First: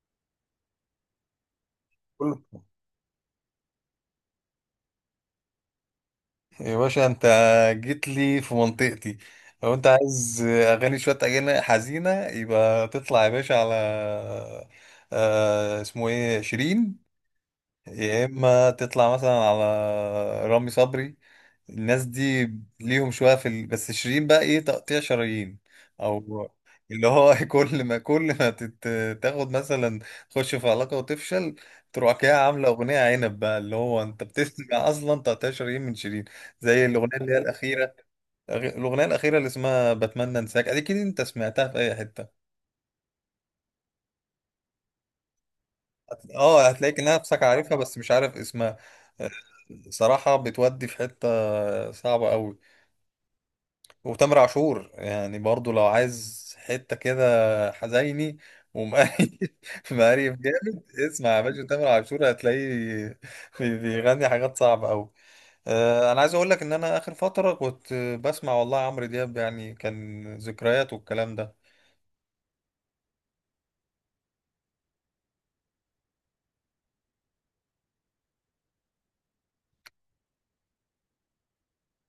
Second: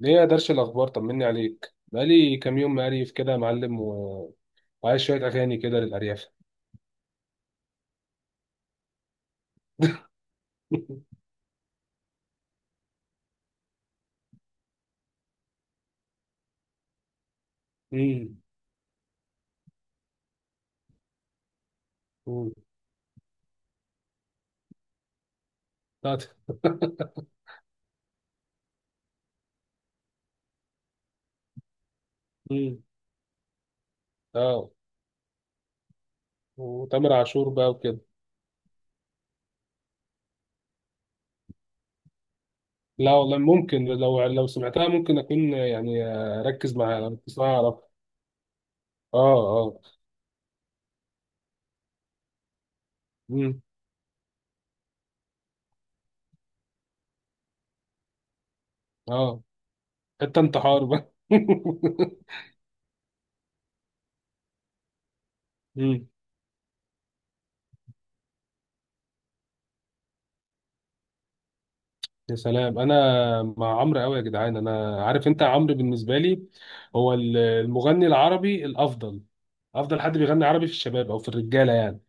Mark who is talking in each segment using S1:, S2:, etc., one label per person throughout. S1: ليه يا درش الأخبار؟ طمني عليك،
S2: كله.
S1: بقالي كام يوم مقريف كده يا معلم وعايز شوية أغاني كده للأرياف.
S2: يا باشا انت جيت لي في منطقتي. لو انت عايز اغاني شويه اغاني حزينه يبقى تطلع يا باشا على اسمه ايه شيرين، يا
S1: امم
S2: اما تطلع مثلا على رامي صبري. الناس دي
S1: امم
S2: ليهم شويه في بس شيرين بقى ايه؟ تقطيع شرايين،
S1: بتاعت-
S2: او اللي هو كل ما كل ما تت... تاخد مثلا تخش في علاقه وتفشل، تروح كده عامله
S1: امم.
S2: اغنيه عنب بقى، اللي هو انت
S1: اه،
S2: بتسمع اصلا تقطيع شرايين من شيرين. زي
S1: وتامر
S2: الاغنيه اللي هي
S1: عاشور بقى
S2: الاخيره،
S1: وكده.
S2: الاغنيه الاخيره اللي اسمها بتمنى انساك، اكيد انت سمعتها في اي حته.
S1: لا والله، ممكن لو سمعتها ممكن أكون يعني. أركز
S2: هتلاقيك
S1: معاها لو
S2: نفسك
S1: تسمعها أعرف.
S2: عارفها بس مش عارف اسمها.
S1: اه، اه.
S2: صراحة بتودي في حتة صعبة قوي.
S1: امم
S2: وتامر عاشور يعني برضو لو عايز حتة كده حزيني
S1: اه،
S2: ومقريف مقريف
S1: حتة
S2: جامد.
S1: انتحار بقى.
S2: اسمع يا باشا تامر عاشور هتلاقيه بيغني حاجات صعبة قوي.
S1: امم
S2: انا عايز اقول لك ان انا اخر فترة كنت بسمع والله عمرو دياب، يعني كان ذكريات والكلام ده.
S1: يا سلام، أنا مع عمرو أوي يا جدعان. أنا عارف، أنت عمرو بالنسبة لي هو المغني العربي الأفضل. افضل حد بيغني عربي في الشباب او في الرجاله يعني.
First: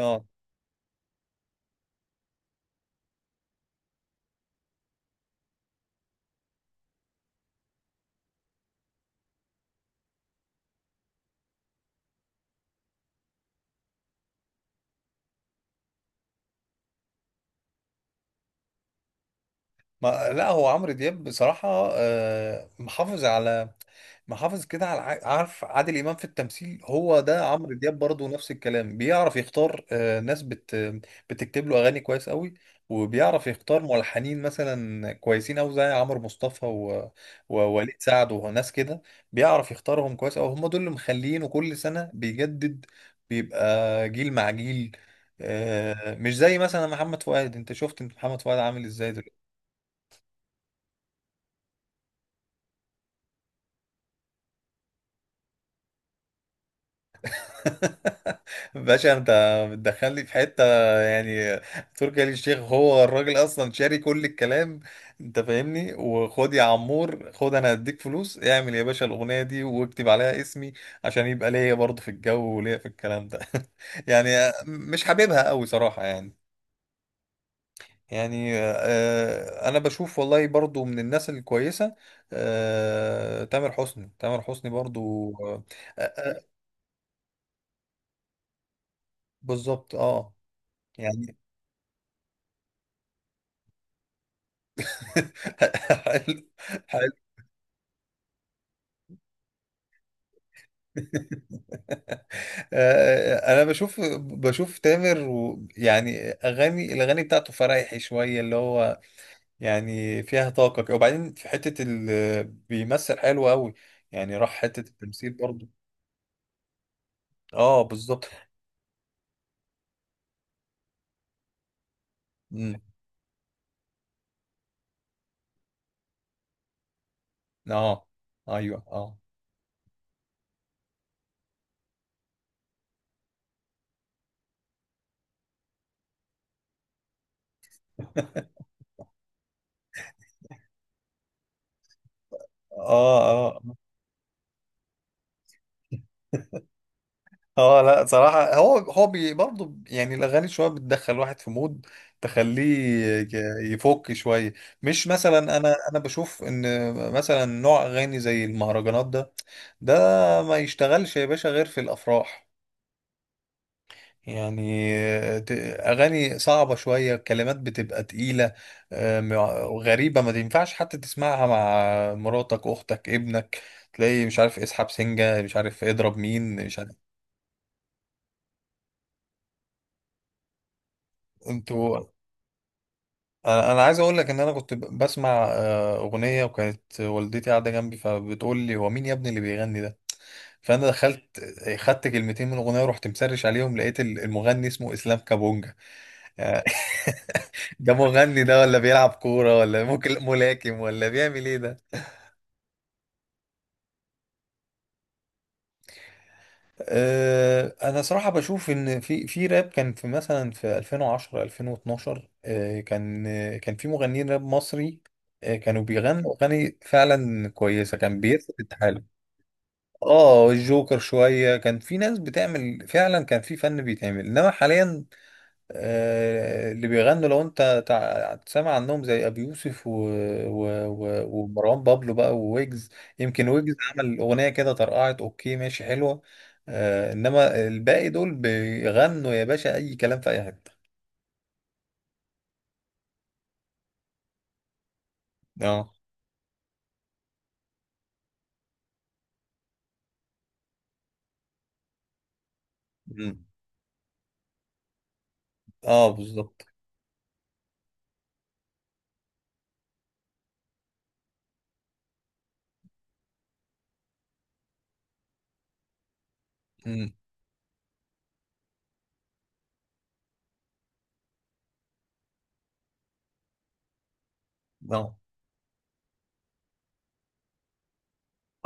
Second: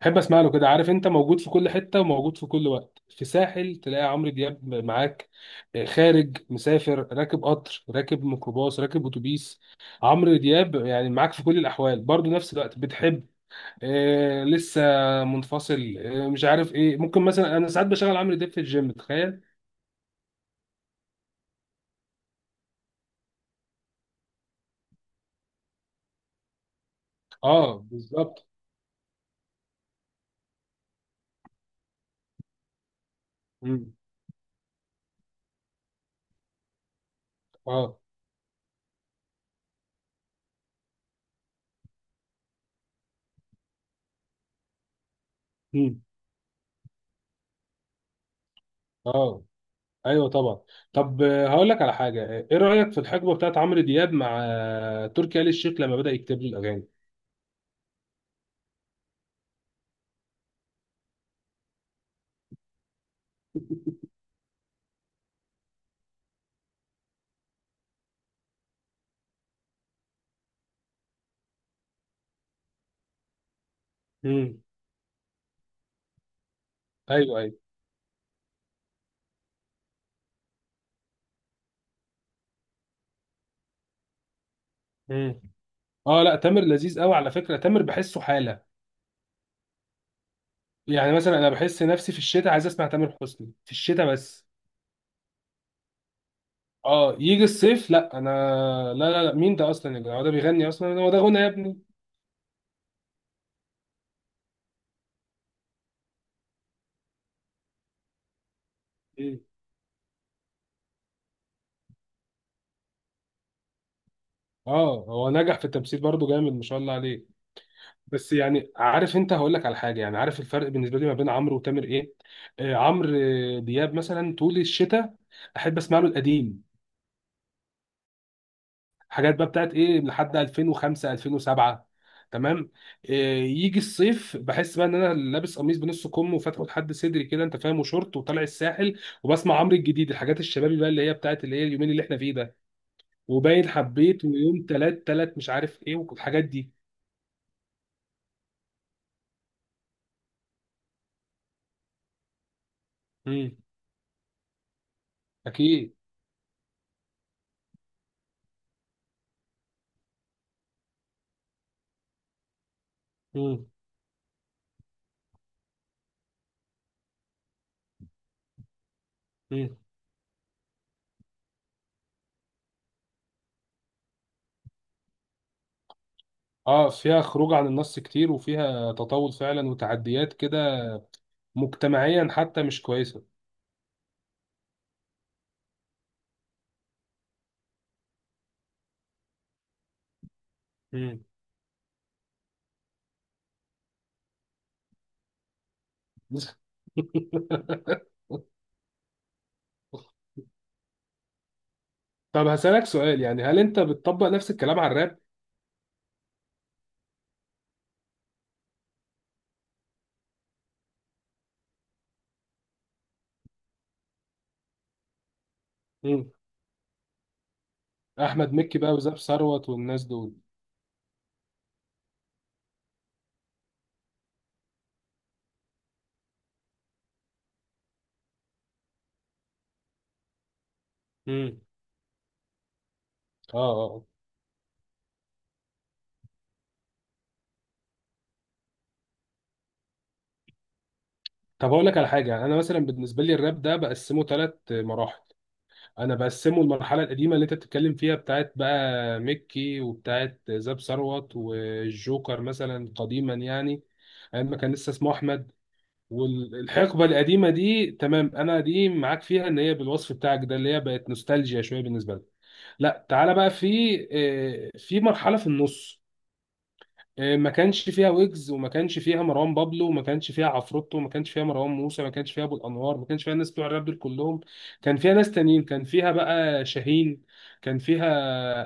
S1: بحب اسمع له كده. عارف انت، موجود في كل حته وموجود في كل وقت. في ساحل تلاقي عمرو دياب معاك. خارج مسافر راكب قطر راكب ميكروباص راكب اتوبيس. عمرو دياب يعني معاك في كل الاحوال، برضو نفس الوقت بتحب. لسه منفصل. مش عارف ايه. ممكن مثلا انا ساعات بشغل عمرو دياب في الجيم، تخيل.
S2: ما لا، هو عمرو دياب بصراحة محافظ على، محافظ كده على عارف عادل إمام في التمثيل؟ هو ده عمرو
S1: اه
S2: دياب برضه،
S1: بالظبط.
S2: نفس الكلام، بيعرف يختار ناس بتكتب له أغاني كويس قوي، وبيعرف يختار
S1: مم.
S2: ملحنين مثلا كويسين أوي زي عمرو مصطفى ووليد
S1: اه.
S2: سعد وناس كده. بيعرف يختارهم كويس أوي، هم دول اللي مخلينه كل سنة بيجدد، بيبقى جيل مع جيل.
S1: مم.
S2: مش زي مثلا محمد فؤاد، انت شفت انت محمد فؤاد عامل ازاي؟
S1: اه، ايوه طبعا. طب هقول لك على حاجه. ايه رايك في الحقبه بتاعت عمرو دياب مع تركي آل الشيخ لما بدا يكتب له الاغاني؟
S2: باشا انت بتدخلني في حته يعني. تركي آل الشيخ هو الراجل اصلا شاري كل الكلام، انت فاهمني، وخد يا عمور خد، انا هديك فلوس اعمل يا باشا الاغنيه دي واكتب عليها اسمي عشان يبقى ليا برضه في الجو وليا في الكلام ده يعني.
S1: امم
S2: مش حاببها قوي صراحه يعني.
S1: ايوه، ايوه.
S2: يعني انا بشوف والله برضو من الناس الكويسه تامر حسني. تامر حسني برضو
S1: امم
S2: آه،
S1: اه. لا،
S2: آه،
S1: تامر لذيذ قوي. على فكره تامر بحسه حاله.
S2: بالظبط. اه
S1: يعني
S2: يعني
S1: مثلا انا بحس نفسي في الشتاء عايز اسمع تامر حسني في الشتاء بس.
S2: حلو. حلو.
S1: اه، يجي الصيف لا انا، لا لا لا، مين ده اصلا يا جدع؟ هو ده بيغني اصلا؟ هو ده غنى يا ابني؟
S2: انا بشوف تامر، و يعني اغاني، الاغاني بتاعته فرايحي شويه، اللي هو
S1: امم
S2: يعني فيها طاقه كده. وبعدين في حته ال بيمثل حلو قوي، يعني راح حته
S1: اه، هو
S2: التمثيل
S1: نجح في
S2: برضه.
S1: التمثيل برضه جامد ما شاء الله.
S2: اه بالظبط.
S1: بس يعني عارف انت، هقول لك على حاجه. يعني عارف الفرق بالنسبه لي ما بين عمرو وتامر ايه؟
S2: أمم،
S1: عمرو دياب مثلا طول الشتاء، احب اسمع له القديم،
S2: اه. ايوه اه.
S1: حاجات بقى بتاعت ايه لحد 2005 2007، تمام. آه يجي الصيف بحس بقى ان انا لابس قميص بنص كم وفاتحه لحد صدري كده، انت فاهم، وشورت وطالع الساحل وبسمع عمرو الجديد، الحاجات الشبابي بقى اللي هي بتاعت اللي هي اليومين اللي احنا فيه ده.
S2: اه اه.
S1: وباين حبيت ويوم تلات تلات مش عارف ايه والحاجات دي.
S2: اه لا صراحة، هو هو برضه يعني الأغاني شوية بتدخل واحد في مود تخليه
S1: امم
S2: يفك شوية. مش مثلا، أنا
S1: اكيد.
S2: أنا بشوف إن مثلا نوع أغاني زي المهرجانات ده، ده ما يشتغلش يا باشا غير في الأفراح
S1: امم
S2: يعني. ت- أغاني صعبة شوية، كلمات بتبقى تقيلة غريبة، ما ينفعش حتى تسمعها مع مراتك أختك ابنك، تلاقي مش عارف اسحب سنجة، مش عارف اضرب مين، مش
S1: اه،
S2: عارف.
S1: فيها خروج عن النص كتير وفيها تطاول فعلا وتعديات كده،
S2: انتوا.
S1: مجتمعيا حتى مش كويسة.
S2: أنا عايز اقول لك ان انا كنت بسمع اغنيه وكانت والدتي قاعده جنبي، فبتقول لي هو مين يا ابني اللي بيغني ده؟ فانا
S1: مم.
S2: دخلت خدت كلمتين من الاغنيه ورحت مسرش عليهم، لقيت المغني اسمه اسلام كابونجا يعني. ده مغني ده، ولا بيلعب كوره، ولا ممكن ملاكم، ولا بيعمل ايه ده؟
S1: طب هسألك سؤال، يعني هل انت بتطبق نفس الكلام على الراب؟
S2: انا صراحه بشوف ان في راب، كان في مثلا في 2010 2012 كان في مغنيين راب مصري كانوا
S1: مم.
S2: بيغنوا اغاني فعلا كويسه، كان
S1: احمد
S2: بيثبت.
S1: مكي بقى وزاب ثروت والناس دول.
S2: اه الجوكر شوية، كان في ناس بتعمل فعلا، كان في فن بيتعمل، انما حاليا اللي بيغنوا لو انت سامع عنهم زي ابي يوسف
S1: مم.
S2: ومروان بابلو بقى وويجز، يمكن
S1: اه،
S2: ويجز
S1: اه.
S2: عمل اغنية كده طرقعت، اوكي ماشي حلوة، انما الباقي دول بيغنوا يا باشا اي كلام في اي حتة.
S1: طب اقول لك على حاجة، انا مثلا بالنسبة لي الراب ده بقسمه ثلاث مراحل.
S2: اه.
S1: انا بقسمه، المرحلة القديمة اللي انت بتتكلم فيها بتاعت بقى مكي وبتاعت زاب ثروت والجوكر مثلا قديما
S2: مم.
S1: يعني، ايام ما كان لسه اسمه احمد.
S2: اه بالظبط.
S1: والحقبة القديمة دي تمام أنا دي معاك فيها، إن هي بالوصف بتاعك ده اللي هي بقت نوستالجيا شوية بالنسبة لك. لا تعالى بقى، في مرحلة في النص.
S2: مم.
S1: ما كانش فيها ويجز وما كانش فيها مروان بابلو وما كانش فيها عفروتو وما كانش فيها مروان موسى، ما كانش فيها ابو الانوار، ما كانش فيها الناس بتوع الراب دول كلهم. كان فيها
S2: اه
S1: ناس تانيين، كان فيها بقى شاهين، كان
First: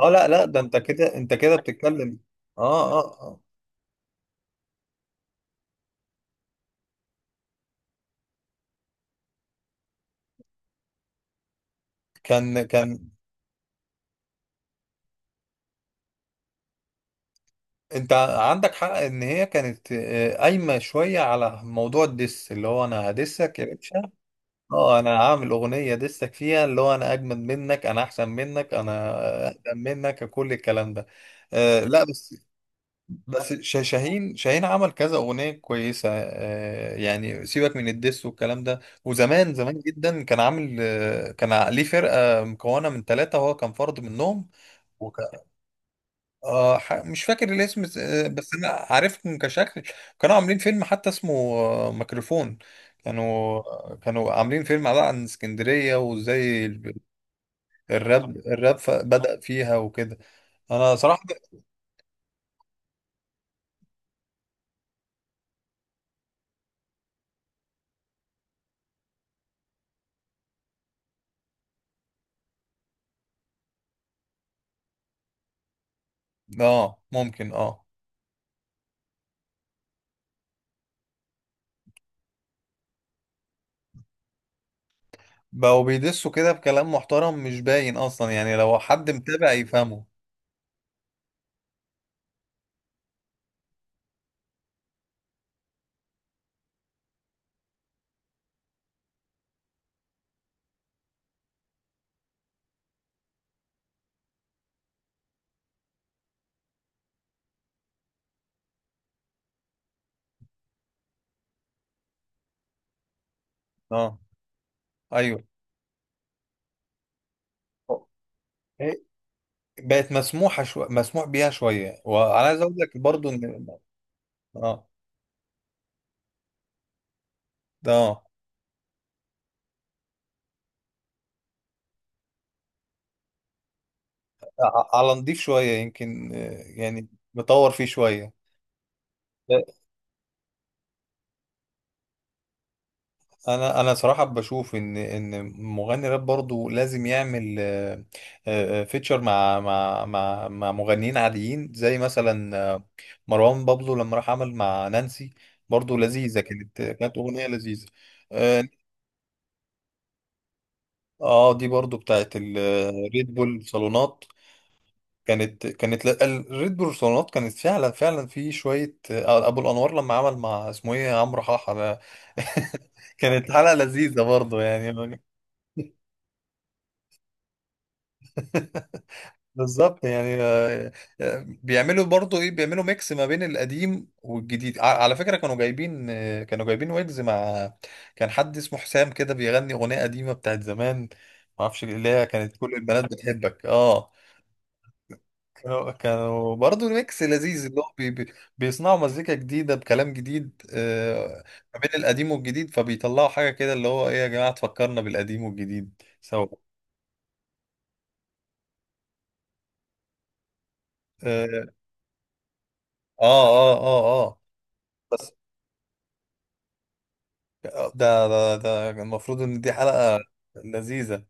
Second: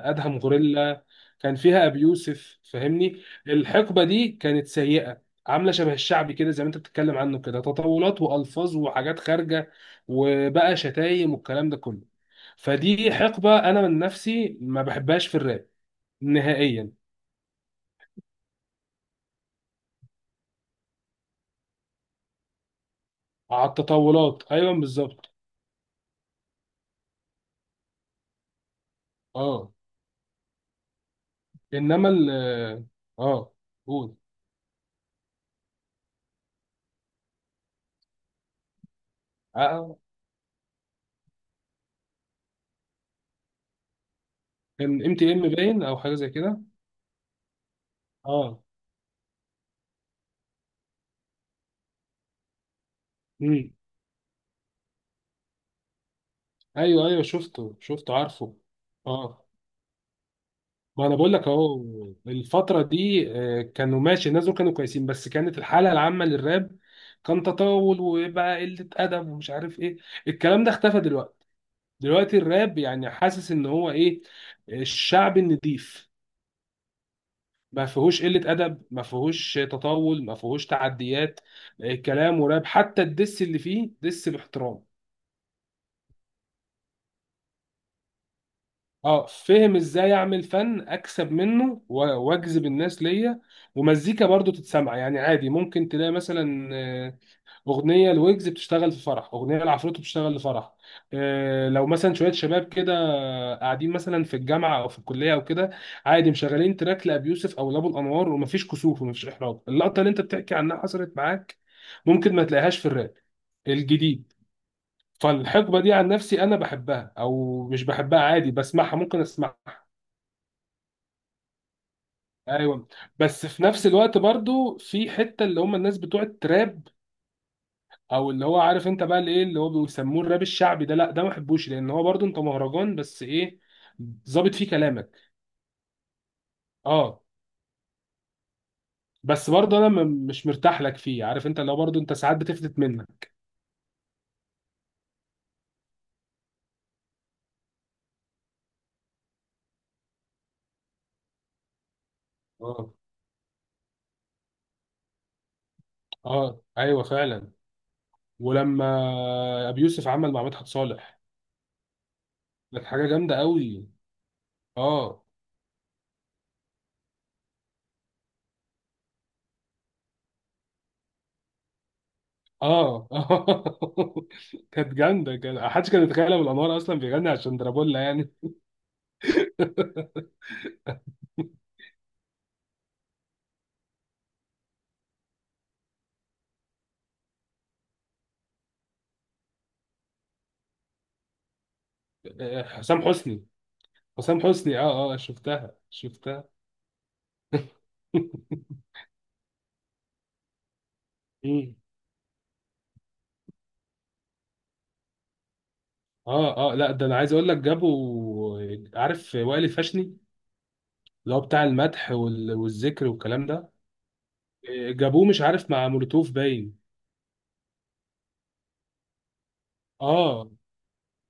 S2: اه. لا
S1: ادهم
S2: لا، ده انت
S1: غوريلا،
S2: كده، انت
S1: كان
S2: كده
S1: فيها ابي
S2: بتتكلم.
S1: يوسف،
S2: اه اه
S1: فاهمني. الحقبه دي كانت سيئه، عامله شبه الشعبي كده زي ما انت بتتكلم عنه كده، تطاولات والفاظ وحاجات خارجه، وبقى شتايم والكلام ده كله.
S2: كان كان
S1: فدي حقبه انا من نفسي ما بحبهاش في الراب نهائيا.
S2: انت عندك حق ان هي كانت قايمه شويه على موضوع الدس، اللي هو انا هدسك يا
S1: على
S2: باشا.
S1: التطاولات، ايوه
S2: اه، انا
S1: بالظبط.
S2: هعمل اغنيه دسك فيها، اللي هو انا اجمد منك، انا احسن منك، انا
S1: اه
S2: اقدم منك، كل الكلام ده. آه لا
S1: انما ال.
S2: بس، بس
S1: اه قول.
S2: شاهين عمل كذا اغنيه كويسه آه، يعني سيبك من الدس والكلام ده. وزمان
S1: آه،
S2: جدا كان عامل ليه فرقه مكونه من ثلاثه وهو كان فرد منهم.
S1: كان MTM باين او حاجه زي كده.
S2: مش فاكر الاسم بس
S1: اه.
S2: انا عارفهم كشكل، كانوا عاملين فيلم حتى اسمه ميكروفون. كانوا
S1: امم
S2: كانوا عاملين فيلم على عن اسكندرية وازاي
S1: ايوه، ايوه، شفته، شفته، عارفه.
S2: الراب بدأ
S1: اه،
S2: فيها وكده. انا
S1: ما انا
S2: صراحة
S1: بقول لك اهو. الفتره دي كانوا ماشي، الناس دول كانوا كويسين بس كانت الحاله العامه للراب كان تطاول وبقى قله ادب ومش عارف ايه. الكلام ده اختفى دلوقتي. دلوقتي الراب يعني حاسس ان هو ايه، الشعب النضيف،
S2: اه ممكن اه
S1: ما فيهوش قلة أدب، ما فيهوش تطاول، ما فيهوش تعديات. كلام وراب، حتى الدس اللي فيه دس باحترام.
S2: بقوا بيدسوا كده بكلام محترم، مش باين اصلا يعني لو حد
S1: اه
S2: متابع
S1: فهم،
S2: يفهمه.
S1: ازاي اعمل فن اكسب منه واجذب الناس ليا. ومزيكا برضو تتسمع يعني عادي. ممكن تلاقي مثلا اغنيه الويجز بتشتغل في فرح، اغنيه العفروتو بتشتغل لفرح. إيه لو مثلا شويه شباب كده قاعدين مثلا في الجامعه او في الكليه او كده، عادي مشغلين تراك لابي يوسف او لابو الانوار، ومفيش كسوف ومفيش احراج، اللقطه اللي انت بتحكي عنها حصلت معاك ممكن ما تلاقيهاش في الراب
S2: اه
S1: الجديد.
S2: ايوه.
S1: فالحقبه دي عن نفسي انا بحبها او مش بحبها عادي بسمعها،
S2: إيه،
S1: ممكن اسمعها.
S2: بقت مسموحة مسموح بيها شوية. وانا عايز اقول
S1: ايوه.
S2: لك برضو
S1: بس في
S2: ان
S1: نفس الوقت برضو
S2: اه
S1: في حته اللي هم الناس بتوع التراب،
S2: ده
S1: او اللي هو عارف انت بقى اللي ايه اللي هو بيسموه الراب الشعبي ده، لا ده ما بحبوش، لان هو برضو انت مهرجان بس ايه، ظابط فيه كلامك.
S2: على نضيف شوية يمكن يعني
S1: اه
S2: مطور فيه شوية.
S1: بس
S2: لا،
S1: برضه انا مش مرتاح لك فيه. عارف انت لو برضه انت ساعات بتفلت منك.
S2: انا انا صراحة بشوف ان مغني راب برضو لازم يعمل فيتشر مع مغنيين عاديين زي مثلا
S1: اه،
S2: مروان بابلو لما راح عمل مع نانسي، برضو لذيذة
S1: اه،
S2: كانت،
S1: ايوه
S2: كانت أغنية
S1: فعلا.
S2: لذيذة. اه
S1: ولما ابي يوسف عمل مع مدحت صالح
S2: دي برضو بتاعت
S1: كانت حاجه
S2: الريد
S1: جامده
S2: بول
S1: قوي.
S2: صالونات.
S1: اه.
S2: كانت الريد بيرسونات كانت فعلا فعلا في شويه ابو الانوار لما عمل مع اسمه ايه عمرو حاحه ده
S1: اه.
S2: كانت حلقه لذيذه برضه يعني.
S1: كانت جامده، كان محدش كان يتخيل ابو الانوار اصلا بيغني عشان درابولا يعني.
S2: بالظبط يعني بيعملوا برضو ايه، بيعملوا ميكس ما بين القديم والجديد على فكرة. كانوا جايبين كانوا جايبين ويجز مع، كان حد اسمه حسام كده بيغني أغنية قديمة بتاعت زمان، ما اعرفش، اللي هي كانت كل
S1: حسام
S2: البنات
S1: حسني.
S2: بتحبك. اه
S1: حسام حسني اه، اه، شفتها، شفتها.
S2: كانوا برضه ميكس لذيذ، اللي هو بي بيصنعوا مزيكا جديدة بكلام جديد
S1: مم.
S2: ما بين القديم والجديد، فبيطلعوا حاجة كده اللي هو ايه يا جماعة، تفكرنا بالقديم والجديد سوا.
S1: اه، اه. لا ده انا عايز اقول لك جابوا، عارف وائل الفاشني اللي هو بتاع
S2: اه
S1: المدح والذكر
S2: اه
S1: والكلام ده.
S2: اه اه
S1: جابوه
S2: بس
S1: مش عارف مع مولوتوف باين.
S2: ده المفروض ان دي حلقة
S1: اه
S2: لذيذة.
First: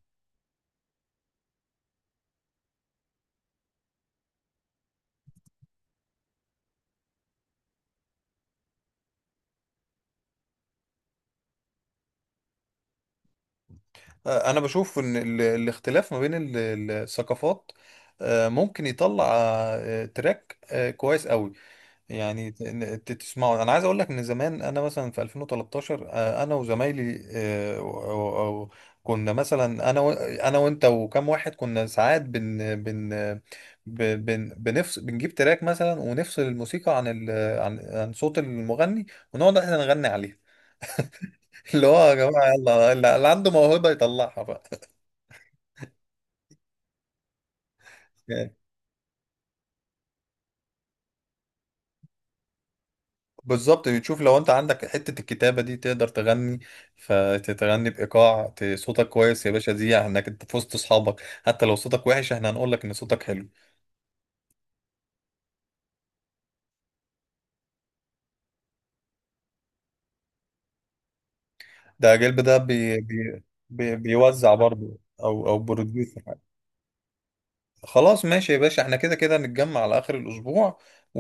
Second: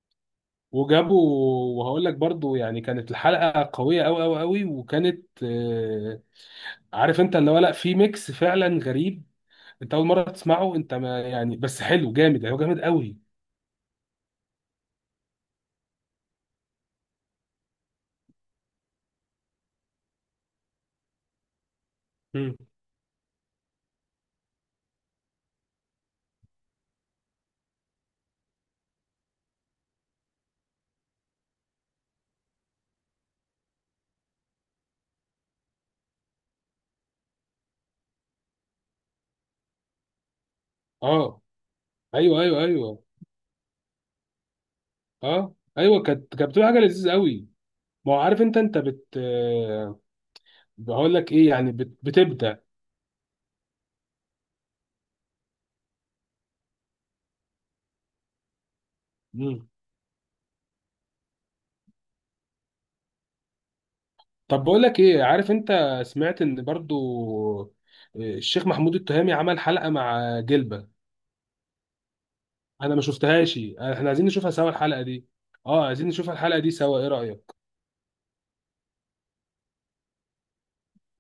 S1: وجابوا. وهقول لك برضو يعني كانت الحلقة قوية قوي قوي قوي، وكانت عارف انت اللي هو، لا في ميكس فعلا غريب. انت اول مرة تسمعه، انت ما يعني، بس حلو جامد هو جامد قوي.
S2: انا بشوف ان الاختلاف ما بين الثقافات ممكن يطلع تراك كويس قوي. يعني
S1: مم.
S2: تسمعوا. انا عايز اقول لك ان زمان انا مثلا في 2013 انا وزمايلي و- و- كنا مثلا، انا وانت وكم واحد، كنا ساعات بن بن ب- بن بنفصل، بنجيب تراك مثلا ونفصل الموسيقى عن ال، عن عن صوت المغني، ونقعد احنا نغني عليها.
S1: اه،
S2: اللي هو يا
S1: ايوه،
S2: جماعه
S1: ايوه،
S2: يلا
S1: ايوه.
S2: اللي عنده موهبه يطلعها بقى.
S1: اه ايوه، كانت كانت بتبقى حاجة لذيذة قوي. ما هو عارف انت انت بقول لك ايه يعني بتبدأ.
S2: بالظبط، تشوف لو انت عندك حتة الكتابة دي تقدر تغني فتغني بإيقاع. صوتك كويس يا
S1: مم.
S2: باشا، دي انك انت في وسط اصحابك، حتى لو صوتك وحش احنا هنقول لك ان صوتك حلو.
S1: طب بقول لك ايه، عارف انت، سمعت ان برضو الشيخ محمود التهامي عمل حلقة مع جلبة.
S2: ده جلب، ده
S1: انا
S2: بي
S1: ما
S2: بي
S1: شفتهاش،
S2: بي
S1: احنا عايزين نشوفها
S2: بيوزع
S1: سوا
S2: برضه،
S1: الحلقة دي.
S2: او او
S1: اه، عايزين نشوف
S2: بروديوسر.
S1: الحلقة دي سوا، ايه رأيك؟
S2: خلاص ماشي يا باشا، احنا كده نتجمع على اخر الاسبوع و...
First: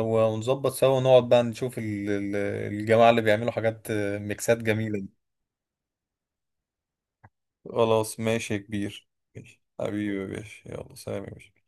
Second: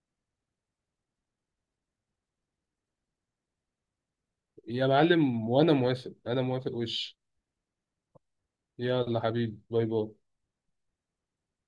S2: و- ونظبط سوا، ونقعد بقى نشوف الجماعة اللي بيعملوا حاجات ميكسات
S1: يا
S2: جميلة دي.
S1: معلم وانا موافق، انا موافق وش.
S2: خلاص ماشي يا كبير.
S1: يلا حبيبي
S2: ماشي.
S1: باي
S2: حبيبي يا
S1: باي.
S2: باشا يلا سلام يا باشا.